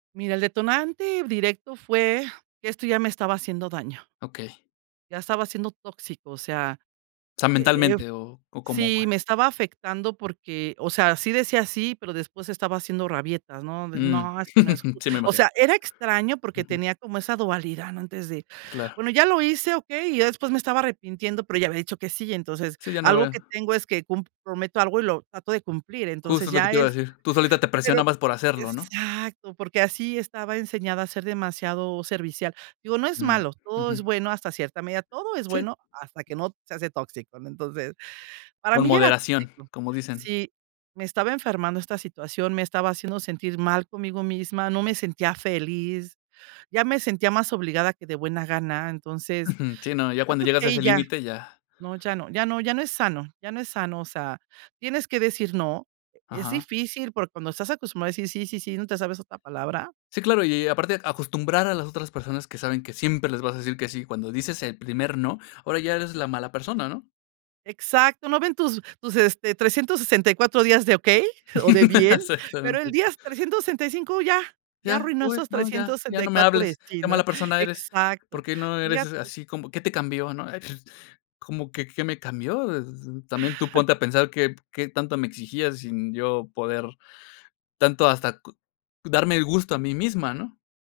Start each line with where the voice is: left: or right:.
right: Mira, el detonante directo fue que esto ya me estaba haciendo daño.
left: Okey.
right: Ya estaba siendo tóxico. O sea,
left: Sea,
right: eh eh
left: mentalmente o, ¿o cómo
right: sí,
left: fue?
right: me estaba afectando porque, o sea, sí decía sí, pero después estaba haciendo rabietas, ¿no? De
left: Mm.
right: no, es que no es ju
left: Sí, me
right: O
left: imagino.
right: sea, era extraño, porque
left: Ujú.
right: tenía como esa dualidad, ¿no? Antes de
left: Claro.
right: bueno, ya lo hice, ¿okey? Y ya después me estaba arrepintiendo, pero ya había dicho que sí. Entonces,
left: Sí, ya no
right: algo
left: ve.
right: que tengo es que cum prometo algo y lo trato de cumplir. Entonces,
left: Justo lo que
right: ya
left: te iba a
right: es
left: decir. Tú solita te
right: pero
left: presionabas por hacerlo, ¿no?
right: exacto. Porque así estaba enseñada, a ser demasiado servicial. Digo, no es
left: Mm.
right: malo, todo es
left: Ujú.
right: bueno hasta cierta medida. Todo es
left: Sí.
right: bueno hasta que no se hace tóxico, ¿no? Entonces, para
left: Con
right: mí, ya era
left: moderación,
right: tóxico.
left: como dicen.
right: Sí, me estaba enfermando esta situación, me estaba haciendo sentir mal conmigo misma. No me sentía feli, ya me sentía más obligada que de buena gana, entonces
left: Ujú. Sí, no. Ya
right: yo
left: cuando
right: creo
left: llegas
right: que
left: a
right: ahí
left: ese
right: ya.
left: límite, ya.
right: No, ya no, ya no ya no es sano. Ya no es sano, o sea, tienes que decir no. Es
left: Ajá.
right: difícil, por cuando estás acostumbrado a decir sí, sí, sí, ¿no te sabes otra palabra?
left: Sí, claro. Y y aparte acostumbrar a las otras personas que saben que siempre les vas a decir que sí. Cuando dices el primer no, ahora ya eres la mala persona, ¿no?
right: Exacto, no ven tus tus, este, 364 días de okey o de bien. Pero el
left: Exactamente.
right: día 365 ya. Ya
left: Ya.
right: arruinó
left: Uy,
right: esos
left: no, ya.
right: trescientos
left: Ya
right: sesenta y
left: no me
right: cuatro de
left: hables.
right: sí,
left: Qué
right: ¿no?
left: mala persona eres. ¿Por
right: Exacto.
left: qué no eres, eh,
right: Fijate
left: así como? ¿Qué te cambió? ¿No? ¿Cómo que qué me cambió? Eh, también tú ponte a pensar qué qué tanto me exigías sin yo poder tanto hasta cu darme el gusto a mí misma, ¿no?